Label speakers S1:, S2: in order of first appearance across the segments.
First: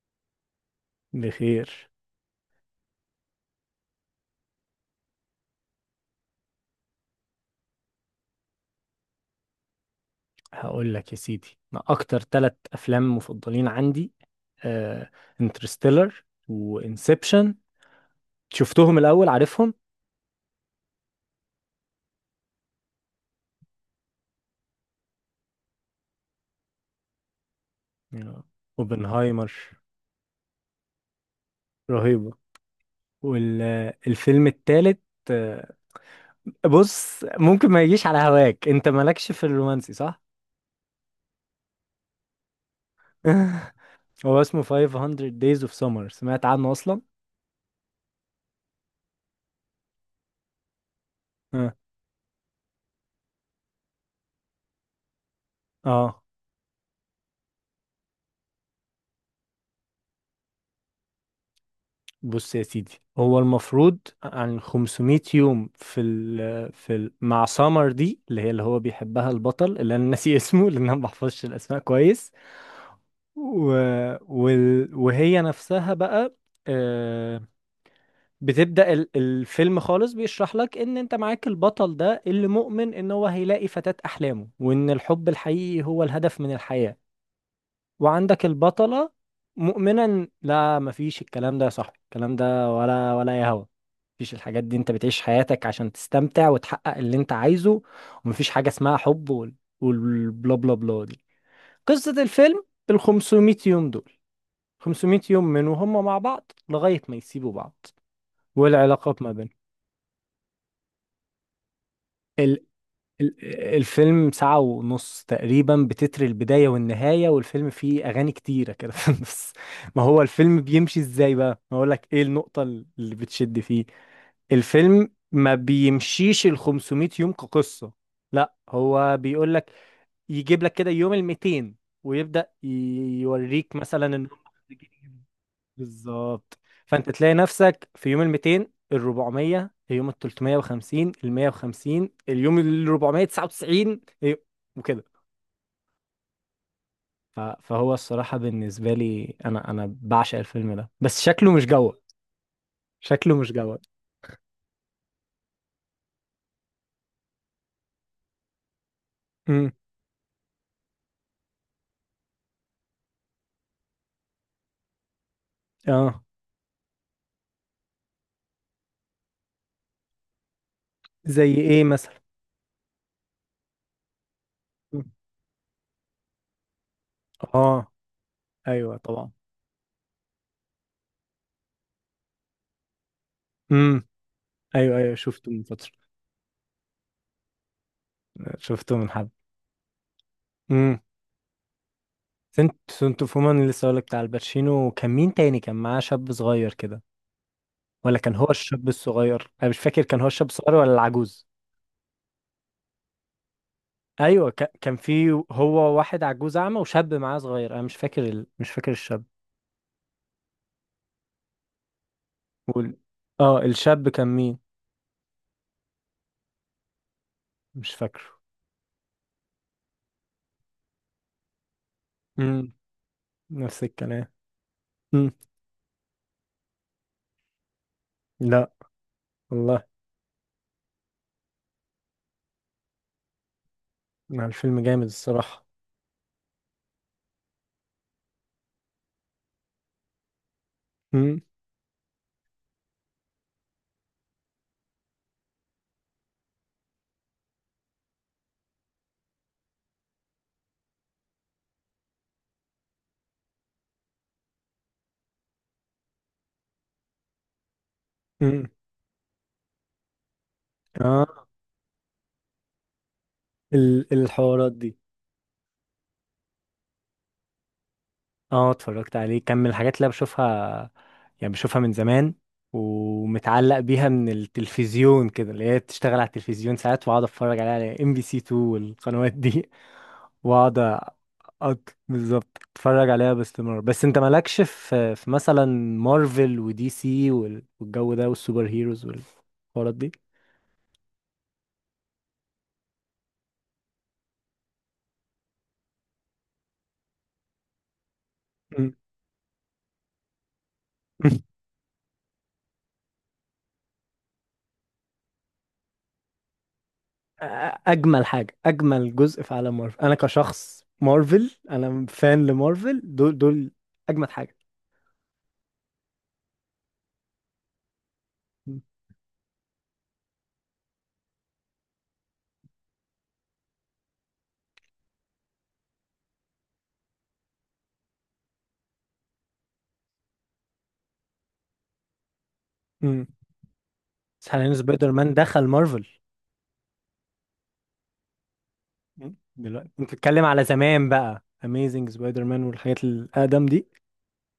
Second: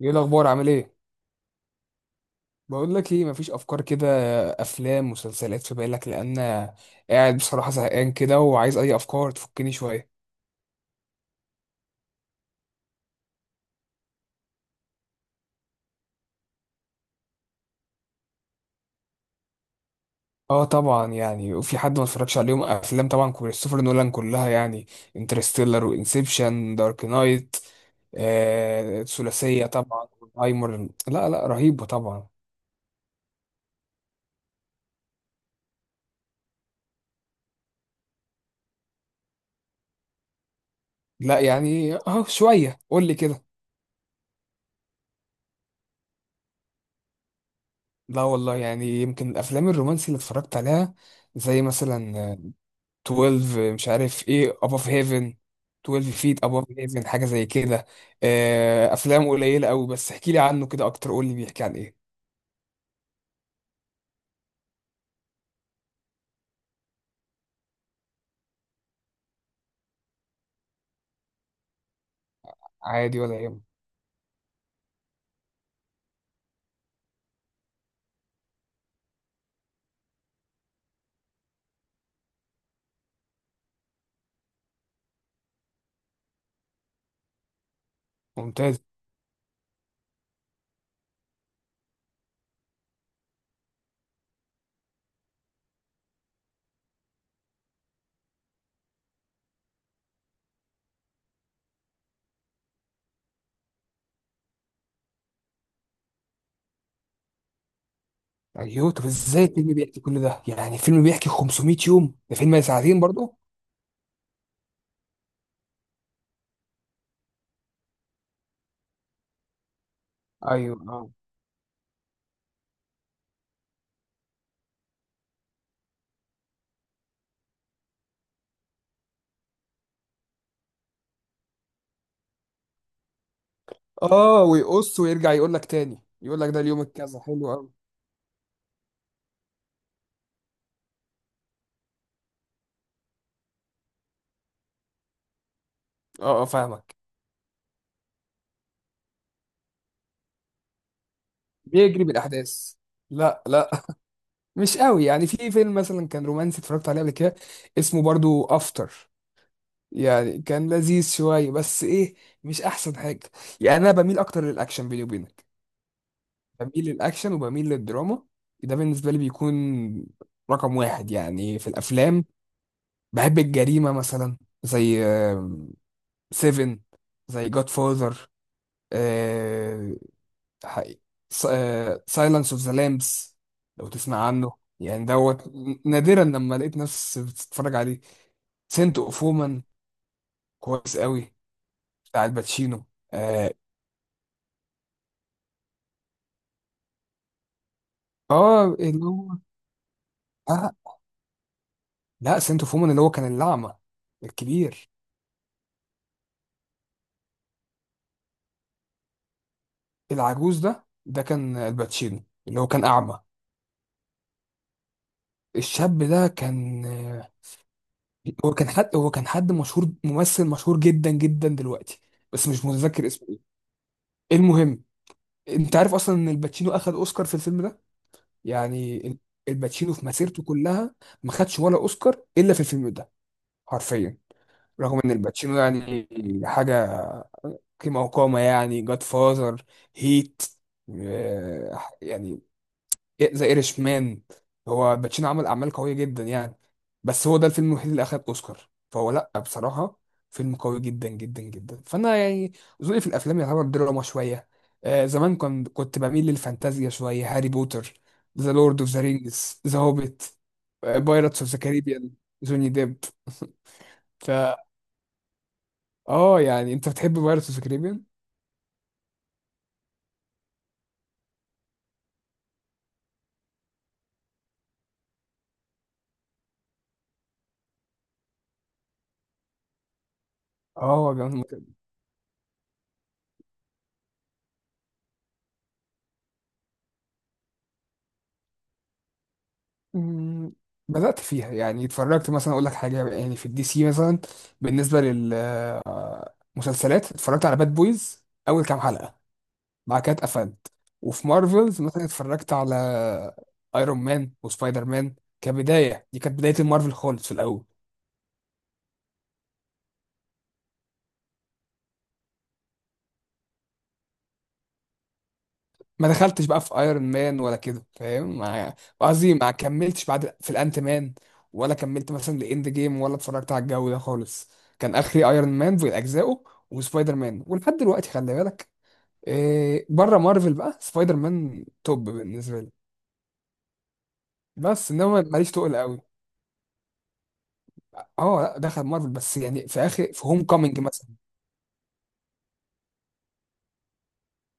S1: ايه الاخبار، عامل ايه؟
S2: بخير.
S1: بقول لك ايه، مفيش افكار كده؟ افلام، مسلسلات في بالك؟ لان قاعد بصراحه زهقان كده، وعايز اي افكار تفكني شويه.
S2: هقول لك يا سيدي، انا اكتر ثلاث افلام مفضلين عندي انترستيلر وانسبشن. شفتهم الاول؟ عارفهم.
S1: اه طبعا، يعني وفي حد ما اتفرجش عليهم؟ افلام طبعا كريستوفر نولان كلها يعني، انترستيلر وانسبشن دارك نايت.
S2: يا
S1: آه
S2: اوبنهايمر،
S1: ثلاثيه طبعا. هايمر، لا لا، رهيبه طبعا.
S2: رهيبه. والفيلم الثالث، بص ممكن ما يجيش على هواك، انت مالكش في الرومانسي صح؟
S1: لا يعني اه شويه، قول لي كده.
S2: هو اسمه 500 Days of Summer، سمعت عنه اصلا؟
S1: لا والله، يعني يمكن الافلام الرومانسي اللي اتفرجت عليها زي
S2: اه.
S1: مثلا 12 مش عارف ايه above heaven، 12
S2: آه.
S1: feet above heaven، حاجة زي كده. آه، افلام قليلة قوي، بس احكي لي عنه كده اكتر، قول لي بيحكي عن ايه.
S2: بص يا سيدي، هو المفروض عن 500 يوم في ال مع سامر دي اللي هي اللي هو بيحبها البطل اللي انا ناسي اسمه لان انا ما بحفظش الاسماء كويس.
S1: عادي، ولا يهم.
S2: و وال وهي نفسها بقى، آه، بتبدأ الفيلم خالص بيشرح لك ان انت معاك البطل ده اللي مؤمن ان هو هيلاقي فتاة احلامه، وان الحب الحقيقي هو الهدف من الحياة. وعندك
S1: ممتاز.
S2: البطلة مؤمنة لا، مفيش الكلام ده يا صاحبي، الكلام ده ولا يا هوا. مفيش الحاجات دي، انت بتعيش حياتك عشان تستمتع وتحقق اللي انت عايزه، ومفيش حاجة اسمها حب والبلا بلا بلا دي. قصة الفيلم، ال 500 يوم دول، 500 يوم من وهم مع بعض لغاية ما يسيبوا بعض
S1: ايوه، طب
S2: والعلاقات ما
S1: ازاي
S2: بينهم.
S1: الفيلم بيحكي كل ده؟ يعني فيلم بيحكي 500 يوم، ده فيلم ساعتين برضه؟
S2: ال- الفيلم ساعة ونص تقريبا بتتر البداية والنهاية، والفيلم فيه أغاني كتيرة كده في النص. ما هو الفيلم
S1: ايوه
S2: بيمشي
S1: اه.
S2: إزاي بقى؟ ما أقولك إيه النقطة اللي بتشد فيه. الفيلم ما بيمشيش ال 500 يوم كقصة، لا هو بيقولك، يجيب لك كده يوم ال 200 ويبدأ يوريك مثلا إن،
S1: اه ويقص ويرجع يقول لك تاني، يقول لك
S2: بالظبط.
S1: ده اليوم
S2: فانت
S1: الكذا
S2: تلاقي
S1: حلو قوي.
S2: نفسك في يوم ال 200، ال 400، اليوم ال 350، ال 150، اليوم ال 499 إيه، وكده.
S1: اه اه، فاهمك.
S2: فهو الصراحة بالنسبة لي، انا بعشق الفيلم ده، بس شكله مش جوه.
S1: بيجري بالاحداث.
S2: شكله
S1: لا
S2: مش
S1: لا
S2: جوه.
S1: مش قوي، يعني في فيلم مثلا كان رومانسي اتفرجت عليه قبل كده، اسمه برضو افتر.
S2: امم.
S1: يعني كان لذيذ شوية، بس إيه، مش أحسن حاجة. يعني أنا بميل أكتر للأكشن بيني وبينك.
S2: اه.
S1: بميل للأكشن، وبميل للدراما. ده بالنسبة لي بيكون رقم واحد
S2: زي
S1: يعني في
S2: ايه
S1: الأفلام.
S2: مثلا؟
S1: بحب الجريمة مثلا، زي
S2: مم.
S1: سيفن، زي جاد
S2: اه.
S1: فاذر،
S2: ايوه طبعا.
S1: سايلنس اوف ذا لامبس، لو
S2: امم.
S1: تسمع عنه.
S2: ايوه،
S1: يعني
S2: ايوه
S1: دوت،
S2: شفته من فترة.
S1: نادرا لما لقيت نفسي بتتفرج عليه.
S2: شفته
S1: سنت
S2: من
S1: اوف
S2: حبة.
S1: وومن، كويس
S2: امم.
S1: قوي، بتاع
S2: سنت
S1: الباتشينو.
S2: سنت
S1: آه،
S2: فومان، اللي لسه هقولك بتاع الباتشينو، كان مين تاني؟ كان معاه شاب صغير كده، ولا كان هو
S1: اه
S2: الشاب
S1: اللي هو،
S2: الصغير؟ انا مش فاكر، كان هو الشاب الصغير
S1: آه
S2: ولا العجوز؟
S1: لا، سنتو فومن اللي هو كان الأعمى
S2: ايوه،
S1: الكبير.
S2: كان في، هو واحد عجوز اعمى وشاب معاه صغير، انا مش فاكر مش فاكر الشاب.
S1: العجوز ده كان الباتشينو اللي هو كان
S2: وال...
S1: أعمى.
S2: اه الشاب كان مين؟
S1: الشاب ده كان،
S2: مش فاكره.
S1: هو كان حد مشهور، ممثل مشهور جدا جدا دلوقتي، بس مش
S2: امم.
S1: متذكر اسمه ايه.
S2: نفس الكلام.
S1: المهم،
S2: امم.
S1: انت عارف اصلا ان الباتشينو اخد اوسكار في الفيلم ده؟
S2: لا
S1: يعني ال-
S2: والله.
S1: الباتشينو في مسيرته كلها ما خدش ولا اوسكار الا في الفيلم ده، حرفيا.
S2: مع الفيلم
S1: رغم
S2: جامد
S1: ان الباتشينو
S2: الصراحة.
S1: يعني حاجة قيمة وقامة، يعني جاد فازر، هيت،
S2: امم.
S1: آه يعني ذا ايرش مان. هو باتشينو عمل أعمال قوية جدا يعني. بس هو ده الفيلم الوحيد اللي أخد أوسكار، فهو لأ بصراحة فيلم قوي جدا جدا جدا. فأنا يعني ذوقي في الأفلام يعتبر دراما شوية. آه زمان كنت بميل للفانتازيا شوية، هاري بوتر، ذا
S2: امم.
S1: لورد أوف ذا رينجز، ذا هوبيت، بايرتس
S2: اه.
S1: أوف ذا كاريبيان، جوني ديب. فا
S2: الحوارات دي،
S1: اه، يعني انت بتحب بايرتس أوف ذا كاريبيان؟
S2: اه اتفرجت عليه، كان من الحاجات اللي أنا بشوفها، يعني بشوفها من زمان، ومتعلق بيها من التلفزيون كده، اللي هي بتشتغل على التلفزيون ساعات واقعد اتفرج عليها على ام بي سي 2 والقنوات دي واقعد
S1: اه يا جماعة.
S2: بالظبط اتفرج عليها باستمرار. بس انت مالكش في مثلا مارفل ودي سي والجو ده والسوبر هيروز والحوارات دي.
S1: مم، بدأت فيها. يعني اتفرجت مثلا، اقول لك حاجة، يعني في الدي سي مثلا، بالنسبة للمسلسلات اتفرجت على باد بويز اول كام
S2: مم.
S1: حلقة، بعد كده اتقفلت. وفي مارفلز مثلا اتفرجت على ايرون مان وسبايدر مان كبداية، دي كانت بداية المارفل خالص في الاول.
S2: اجمل جزء في عالم مارفل، انا كشخص مارفل، انا فان لمارفل، دول دول اجمد حاجه.
S1: ما دخلتش بقى في ايرون مان ولا كده، فاهم؟ ما- قصدي ما كملتش بعد في الانت مان، ولا كملت مثلا لاند جيم، ولا اتفرجت على الجو ده خالص. كان اخري ايرون مان في اجزائه وسبايدر مان، ولحد دلوقتي خلي بالك، إيه، بره مارفل بقى سبايدر مان توب بالنسبه لي.
S2: امم. بس حاليا
S1: بس
S2: سبايدر
S1: انما
S2: مان
S1: ماليش
S2: دخل
S1: تقل قوي.
S2: مارفل.
S1: اه لا، دخل مارفل،
S2: مم.
S1: بس يعني في
S2: دلوقتي انت
S1: اخر، في هوم
S2: بتتكلم على
S1: كامينج مثلا.
S2: زمان بقى، اميزنج سبايدر مان والحاجات الاقدم دي.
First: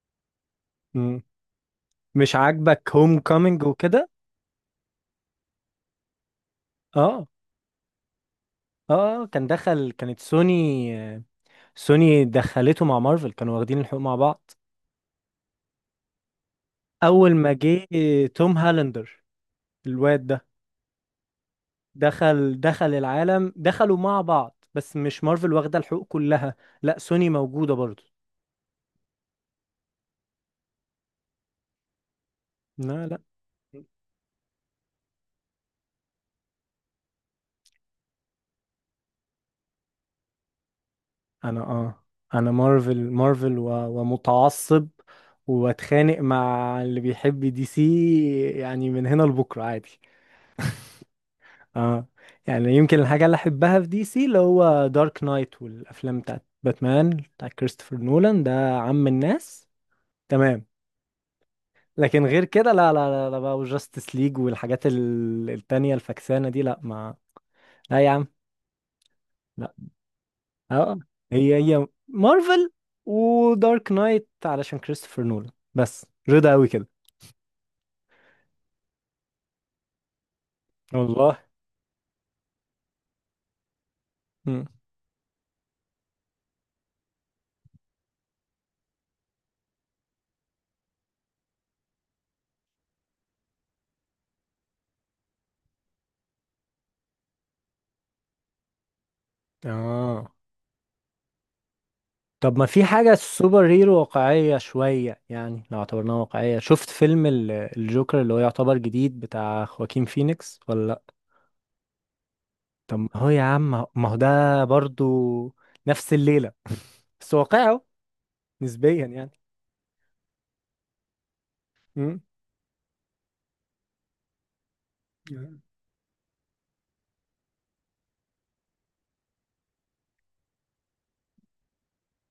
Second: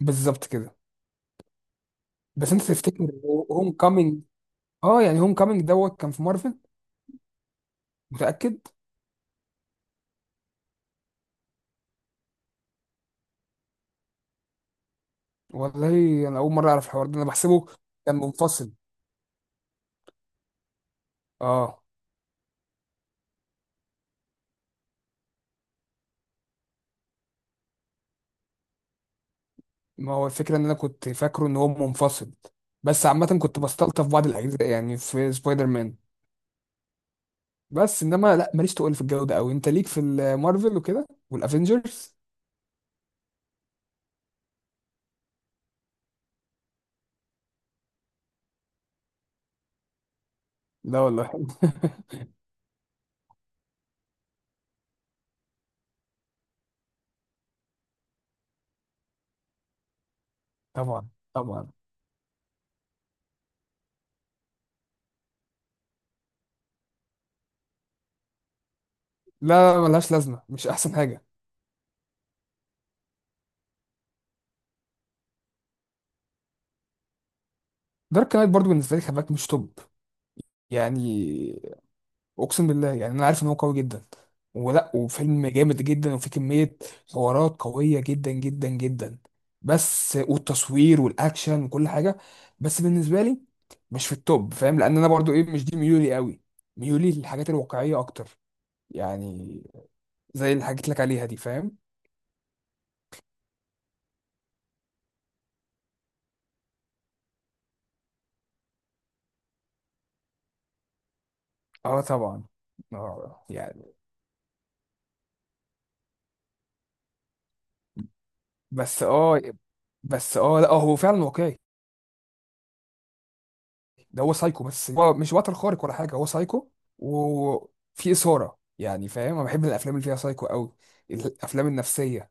S1: بالظبط كده.
S2: مم. مش
S1: بس انت
S2: عاجبك
S1: تفتكر
S2: هوم كومينج
S1: هوم
S2: وكده؟
S1: كامينج، اه يعني هوم كامينج دوت كان في مارفل،
S2: اه.
S1: متاكد؟
S2: اه، كان دخل، كانت سوني. سوني دخلته مع مارفل، كانوا واخدين الحقوق مع بعض.
S1: والله انا اول مره اعرف الحوار ده، انا
S2: اول ما
S1: بحسبه
S2: جه
S1: كان
S2: توم
S1: منفصل.
S2: هالندر الواد ده،
S1: اه،
S2: دخل العالم، دخلوا مع بعض، بس مش مارفل واخده الحقوق كلها، لا سوني موجوده برضه.
S1: ما هو الفكره ان انا كنت فاكره ان هو منفصل.
S2: لا،
S1: بس
S2: لا.
S1: عامه كنت بستلطف بعض الاجزاء يعني في سبايدر مان. بس انما لا، ماليش تقول في الجو ده قوي، انت ليك في المارفل وكده
S2: انا اه،
S1: والافنجرز.
S2: انا مارفل مارفل، و... ومتعصب، واتخانق مع اللي بيحب دي سي يعني من هنا لبكره عادي.
S1: لا والله
S2: اه. يعني يمكن الحاجه اللي احبها في دي سي اللي هو دارك نايت والافلام بتاعت باتمان بتاع كريستوفر نولان ده عم الناس، تمام.
S1: طبعا، طبعا.
S2: لكن غير كده لا، لا، لا، لا بقى وجاستس ليج والحاجات التانية الفكسانه دي، لا يا عم.
S1: لا لا، ملهاش لازمه، مش احسن
S2: اه.
S1: حاجه.
S2: هي هي مارفل، ودارك نايت علشان كريستوفر نولان بس رضا قوي كده.
S1: دارك نايت برضو بالنسبه لي خباك مش توب،
S2: والله.
S1: يعني اقسم بالله، يعني انا عارف ان هو قوي جدا،
S2: مم.
S1: ولا وفيلم جامد جدا، وفيه كميه حوارات قويه جدا جدا جدا، بس والتصوير والاكشن وكل حاجه، بس بالنسبه لي مش في التوب، فاهم؟ لان انا برضو ايه، مش دي ميولي قوي. ميولي للحاجات الواقعيه اكتر يعني،
S2: اه،
S1: زي اللي حكيت لك عليها دي، فاهم؟
S2: طب ما في حاجة سوبر هيرو واقعية شوية، يعني لو اعتبرناها واقعية، شفت فيلم الجوكر اللي هو يعتبر جديد بتاع خواكين فينيكس ولا لأ؟
S1: اه طبعا.
S2: طب هو يا
S1: اه
S2: عم
S1: يعني
S2: ما هو ده برضو نفس الليلة، بس واقعه
S1: بس
S2: نسبيا يعني.
S1: اه بس اه، لا هو فعلا واقعي.
S2: مم.
S1: ده هو سايكو، بس هو مش بطل خارق ولا حاجه، هو سايكو. وفي اثاره يعني، فاهم؟ انا بحب الافلام اللي فيها سايكو قوي، الافلام النفسيه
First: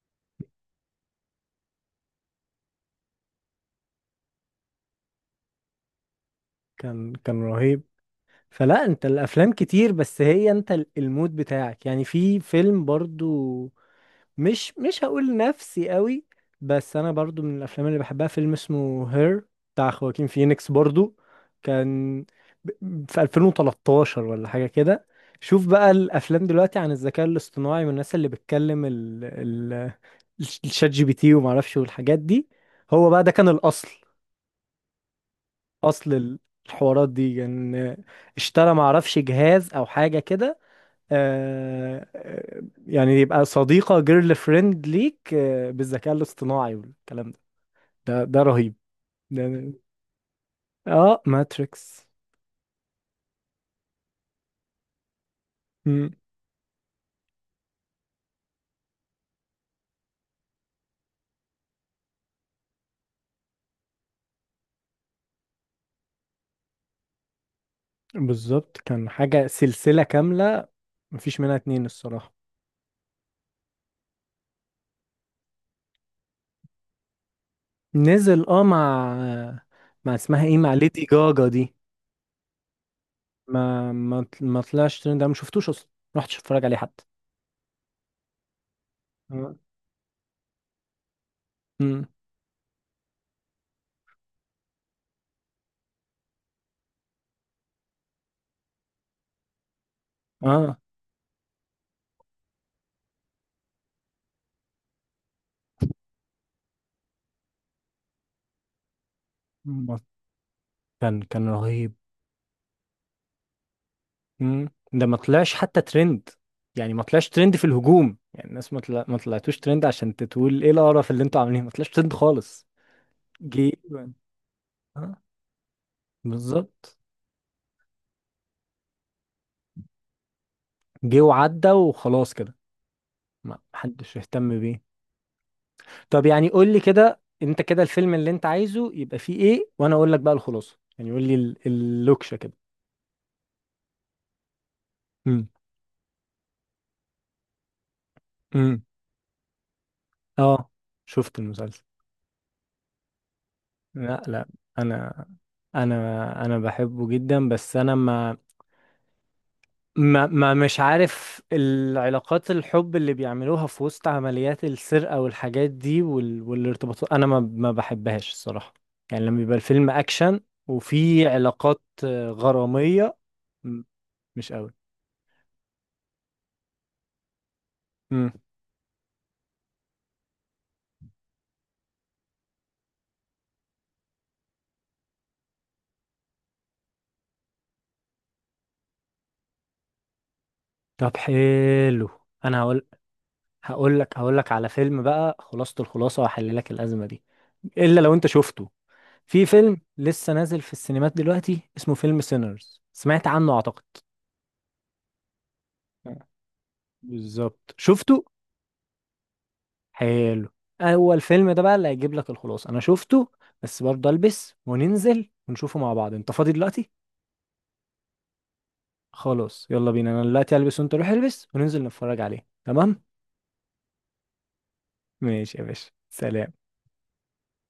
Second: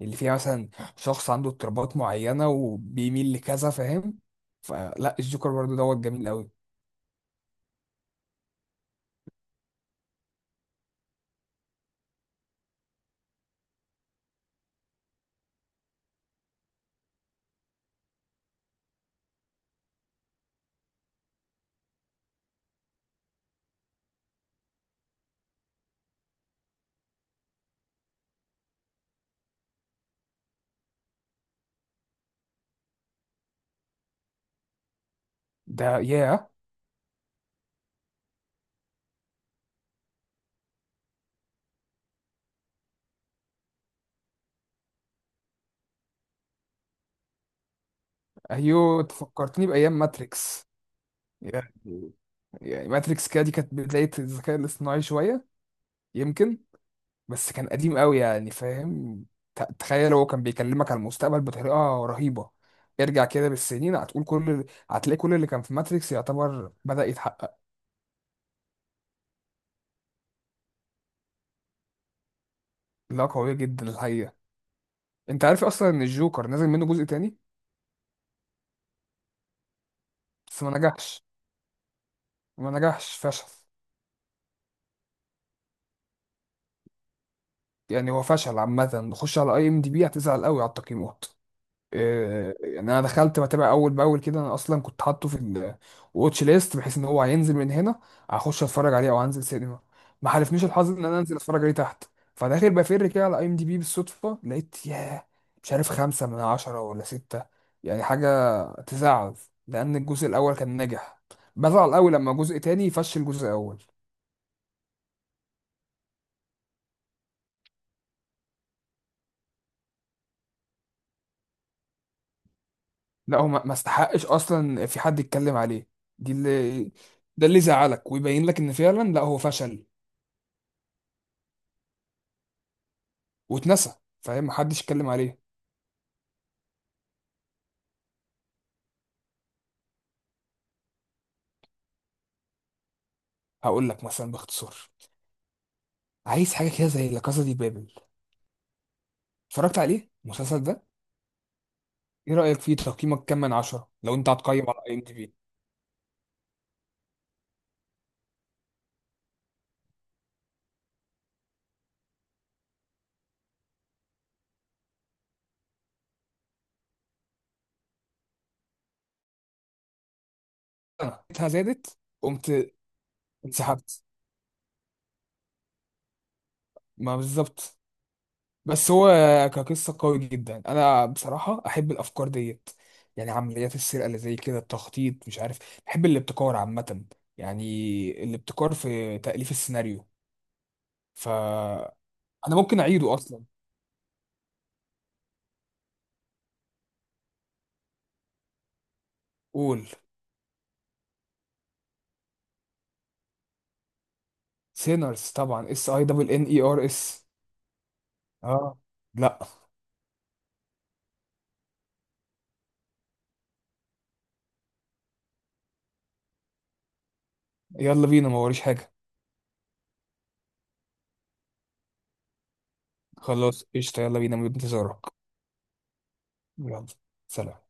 S1: اللي فيها مثلا شخص عنده اضطرابات معينه وبيميل لكذا، فاهم؟ فلا الجوكر برضه دوت جميل قوي.
S2: كان رهيب. فلا انت الافلام كتير، بس هي انت المود بتاعك، يعني في فيلم برضو، مش هقول نفسي قوي، بس انا برضو من الافلام اللي بحبها فيلم اسمه هير بتاع خواكين فينيكس برضو، كان في 2013 ولا حاجة كده. شوف بقى الافلام دلوقتي عن الذكاء الاصطناعي والناس اللي بتكلم ال الشات جي بي تي وما اعرفش والحاجات دي، هو بقى ده كان الاصل،
S1: ده
S2: اصل
S1: ياه.
S2: الحوارات دي ان يعني اشترى معرفش جهاز او حاجه كده، آه، آه، يعني يبقى صديقه، جيرل فريند ليك بالذكاء الاصطناعي والكلام ده، ده رهيب.
S1: ايوه، تفكرتني
S2: ده
S1: بايام ماتريكس.
S2: اه ماتريكس.
S1: يعني ماتريكس كده، دي كانت بدايه الذكاء الاصطناعي شويه
S2: مم،
S1: يمكن. بس كان قديم قوي يعني، فاهم؟ ت- تخيل هو كان بيكلمك على المستقبل بطريقة رهيبة. ارجع كده بالسنين، هتقول كل، هتلاقي كل اللي كان في ماتريكس يعتبر بدأ يتحقق.
S2: بالظبط كان حاجه سلسله كامله مفيش منها اتنين الصراحه.
S1: لا قوية جدا الحقيقة. انت عارف اصلا ان الجوكر نازل منه جزء تاني؟
S2: نزل، مع مع اسمها ايه،
S1: بس ما
S2: مع ليدي
S1: نجحش،
S2: جاجا دي.
S1: ما نجحش، فشل.
S2: ما طلعش ترند، انا ما شفتوش اصلا، ما رحتش اتفرج عليه حتى.
S1: يعني هو فشل عامة، خش على
S2: آه.
S1: اي ام دي بي هتزعل قوي على التقييمات.
S2: مم.
S1: آه، يعني انا دخلت بتابع اول باول كده، انا اصلا كنت حاطه في الواتش ليست بحيث ان هو هينزل من هنا هخش اتفرج عليه، او هنزل سينما. ما حالفنيش الحظ ان انا انزل اتفرج عليه تحت، فداخل بفر كده على اي ام دي بي بالصدفه، لقيت ياه مش عارف خمسة من عشرة ولا ستة، يعني حاجة تزعل، لأن
S2: اه.
S1: الجزء الأول كان ناجح.
S2: كان رهيب.
S1: بزعل أوي لما جزء تاني يفشل جزء أول.
S2: مم. ده ما طلعش حتى ترند، يعني ما طلعش ترند في الهجوم، يعني الناس ما طلعتوش ترند عشان تقول ايه القرف اللي انتوا عاملينه، ما طلعش ترند خالص.
S1: لا هو
S2: جه
S1: ما
S2: تقريبا،
S1: استحقش أصلا في حد
S2: آه،
S1: يتكلم عليه. دي اللي
S2: بالظبط.
S1: ده اللي يزعلك ويبين لك إن فعلا لا هو فشل،
S2: جه وعدى وخلاص كده، ما
S1: واتنسى،
S2: حدش
S1: فاهم؟
S2: اهتم
S1: محدش
S2: بيه.
S1: اتكلم عليه.
S2: طب يعني قول لي كده، انت كده الفيلم اللي انت عايزه يبقى فيه ايه وانا اقول لك بقى الخلاصه، يعني قول لي اللوكشه كده.
S1: هقول لك مثلا باختصار،
S2: امم.
S1: عايز حاجه كده زي لا كاسا دي بابل،
S2: امم.
S1: اتفرجت عليه المسلسل
S2: اه
S1: ده؟
S2: شفت المسلسل.
S1: ايه رايك فيه، تقييمك كام من عشرة لو
S2: لا،
S1: انت
S2: لا.
S1: هتقيم على اي ام دي
S2: انا
S1: بي؟
S2: انا بحبه جدا، بس انا ما, ما مش عارف العلاقات، الحب اللي بيعملوها في وسط عمليات السرقة والحاجات دي والارتباطات أنا ما بحبهاش الصراحة، يعني لما بيبقى الفيلم أكشن
S1: انا
S2: وفي
S1: قيمتها
S2: علاقات
S1: زادت، قمت،
S2: غرامية، م-
S1: انسحبت،
S2: مش قوي.
S1: ما بالظبط.
S2: مم.
S1: بس هو كقصه قوي جدا. انا بصراحه احب الافكار ديت، يعني عمليات السرقه اللي زي كده، التخطيط، مش عارف، بحب الابتكار عامه يعني، الابتكار في تاليف السيناريو.
S2: طب
S1: فانا
S2: حلو، أنا
S1: ممكن
S2: هقول،
S1: اعيده اصلا.
S2: هقول لك على فيلم بقى خلاصة الخلاصة وأحل لك الأزمة دي، إلا لو أنت شفته، في فيلم
S1: قول.
S2: لسه نازل في السينمات دلوقتي اسمه فيلم سينرز، سمعت عنه أعتقد؟
S1: سينرز طبعا، اس اي
S2: آه.
S1: دبل ان اي ار اس.
S2: بالظبط شفته.
S1: اه لا.
S2: حلو. اول فيلم ده بقى اللي هيجيب لك الخلاصه، انا شفته بس برضه البس وننزل ونشوفه مع بعض، انت فاضي دلوقتي؟
S1: يلا بينا، ما وريش حاجه.
S2: خلاص يلا بينا، انا دلوقتي البس وانت روح البس وننزل نتفرج عليه، تمام؟
S1: خلاص قشطه، يلا بينا، من انتظارك.
S2: ماشي يا باشا، سلام.
S1: يلا، سلام.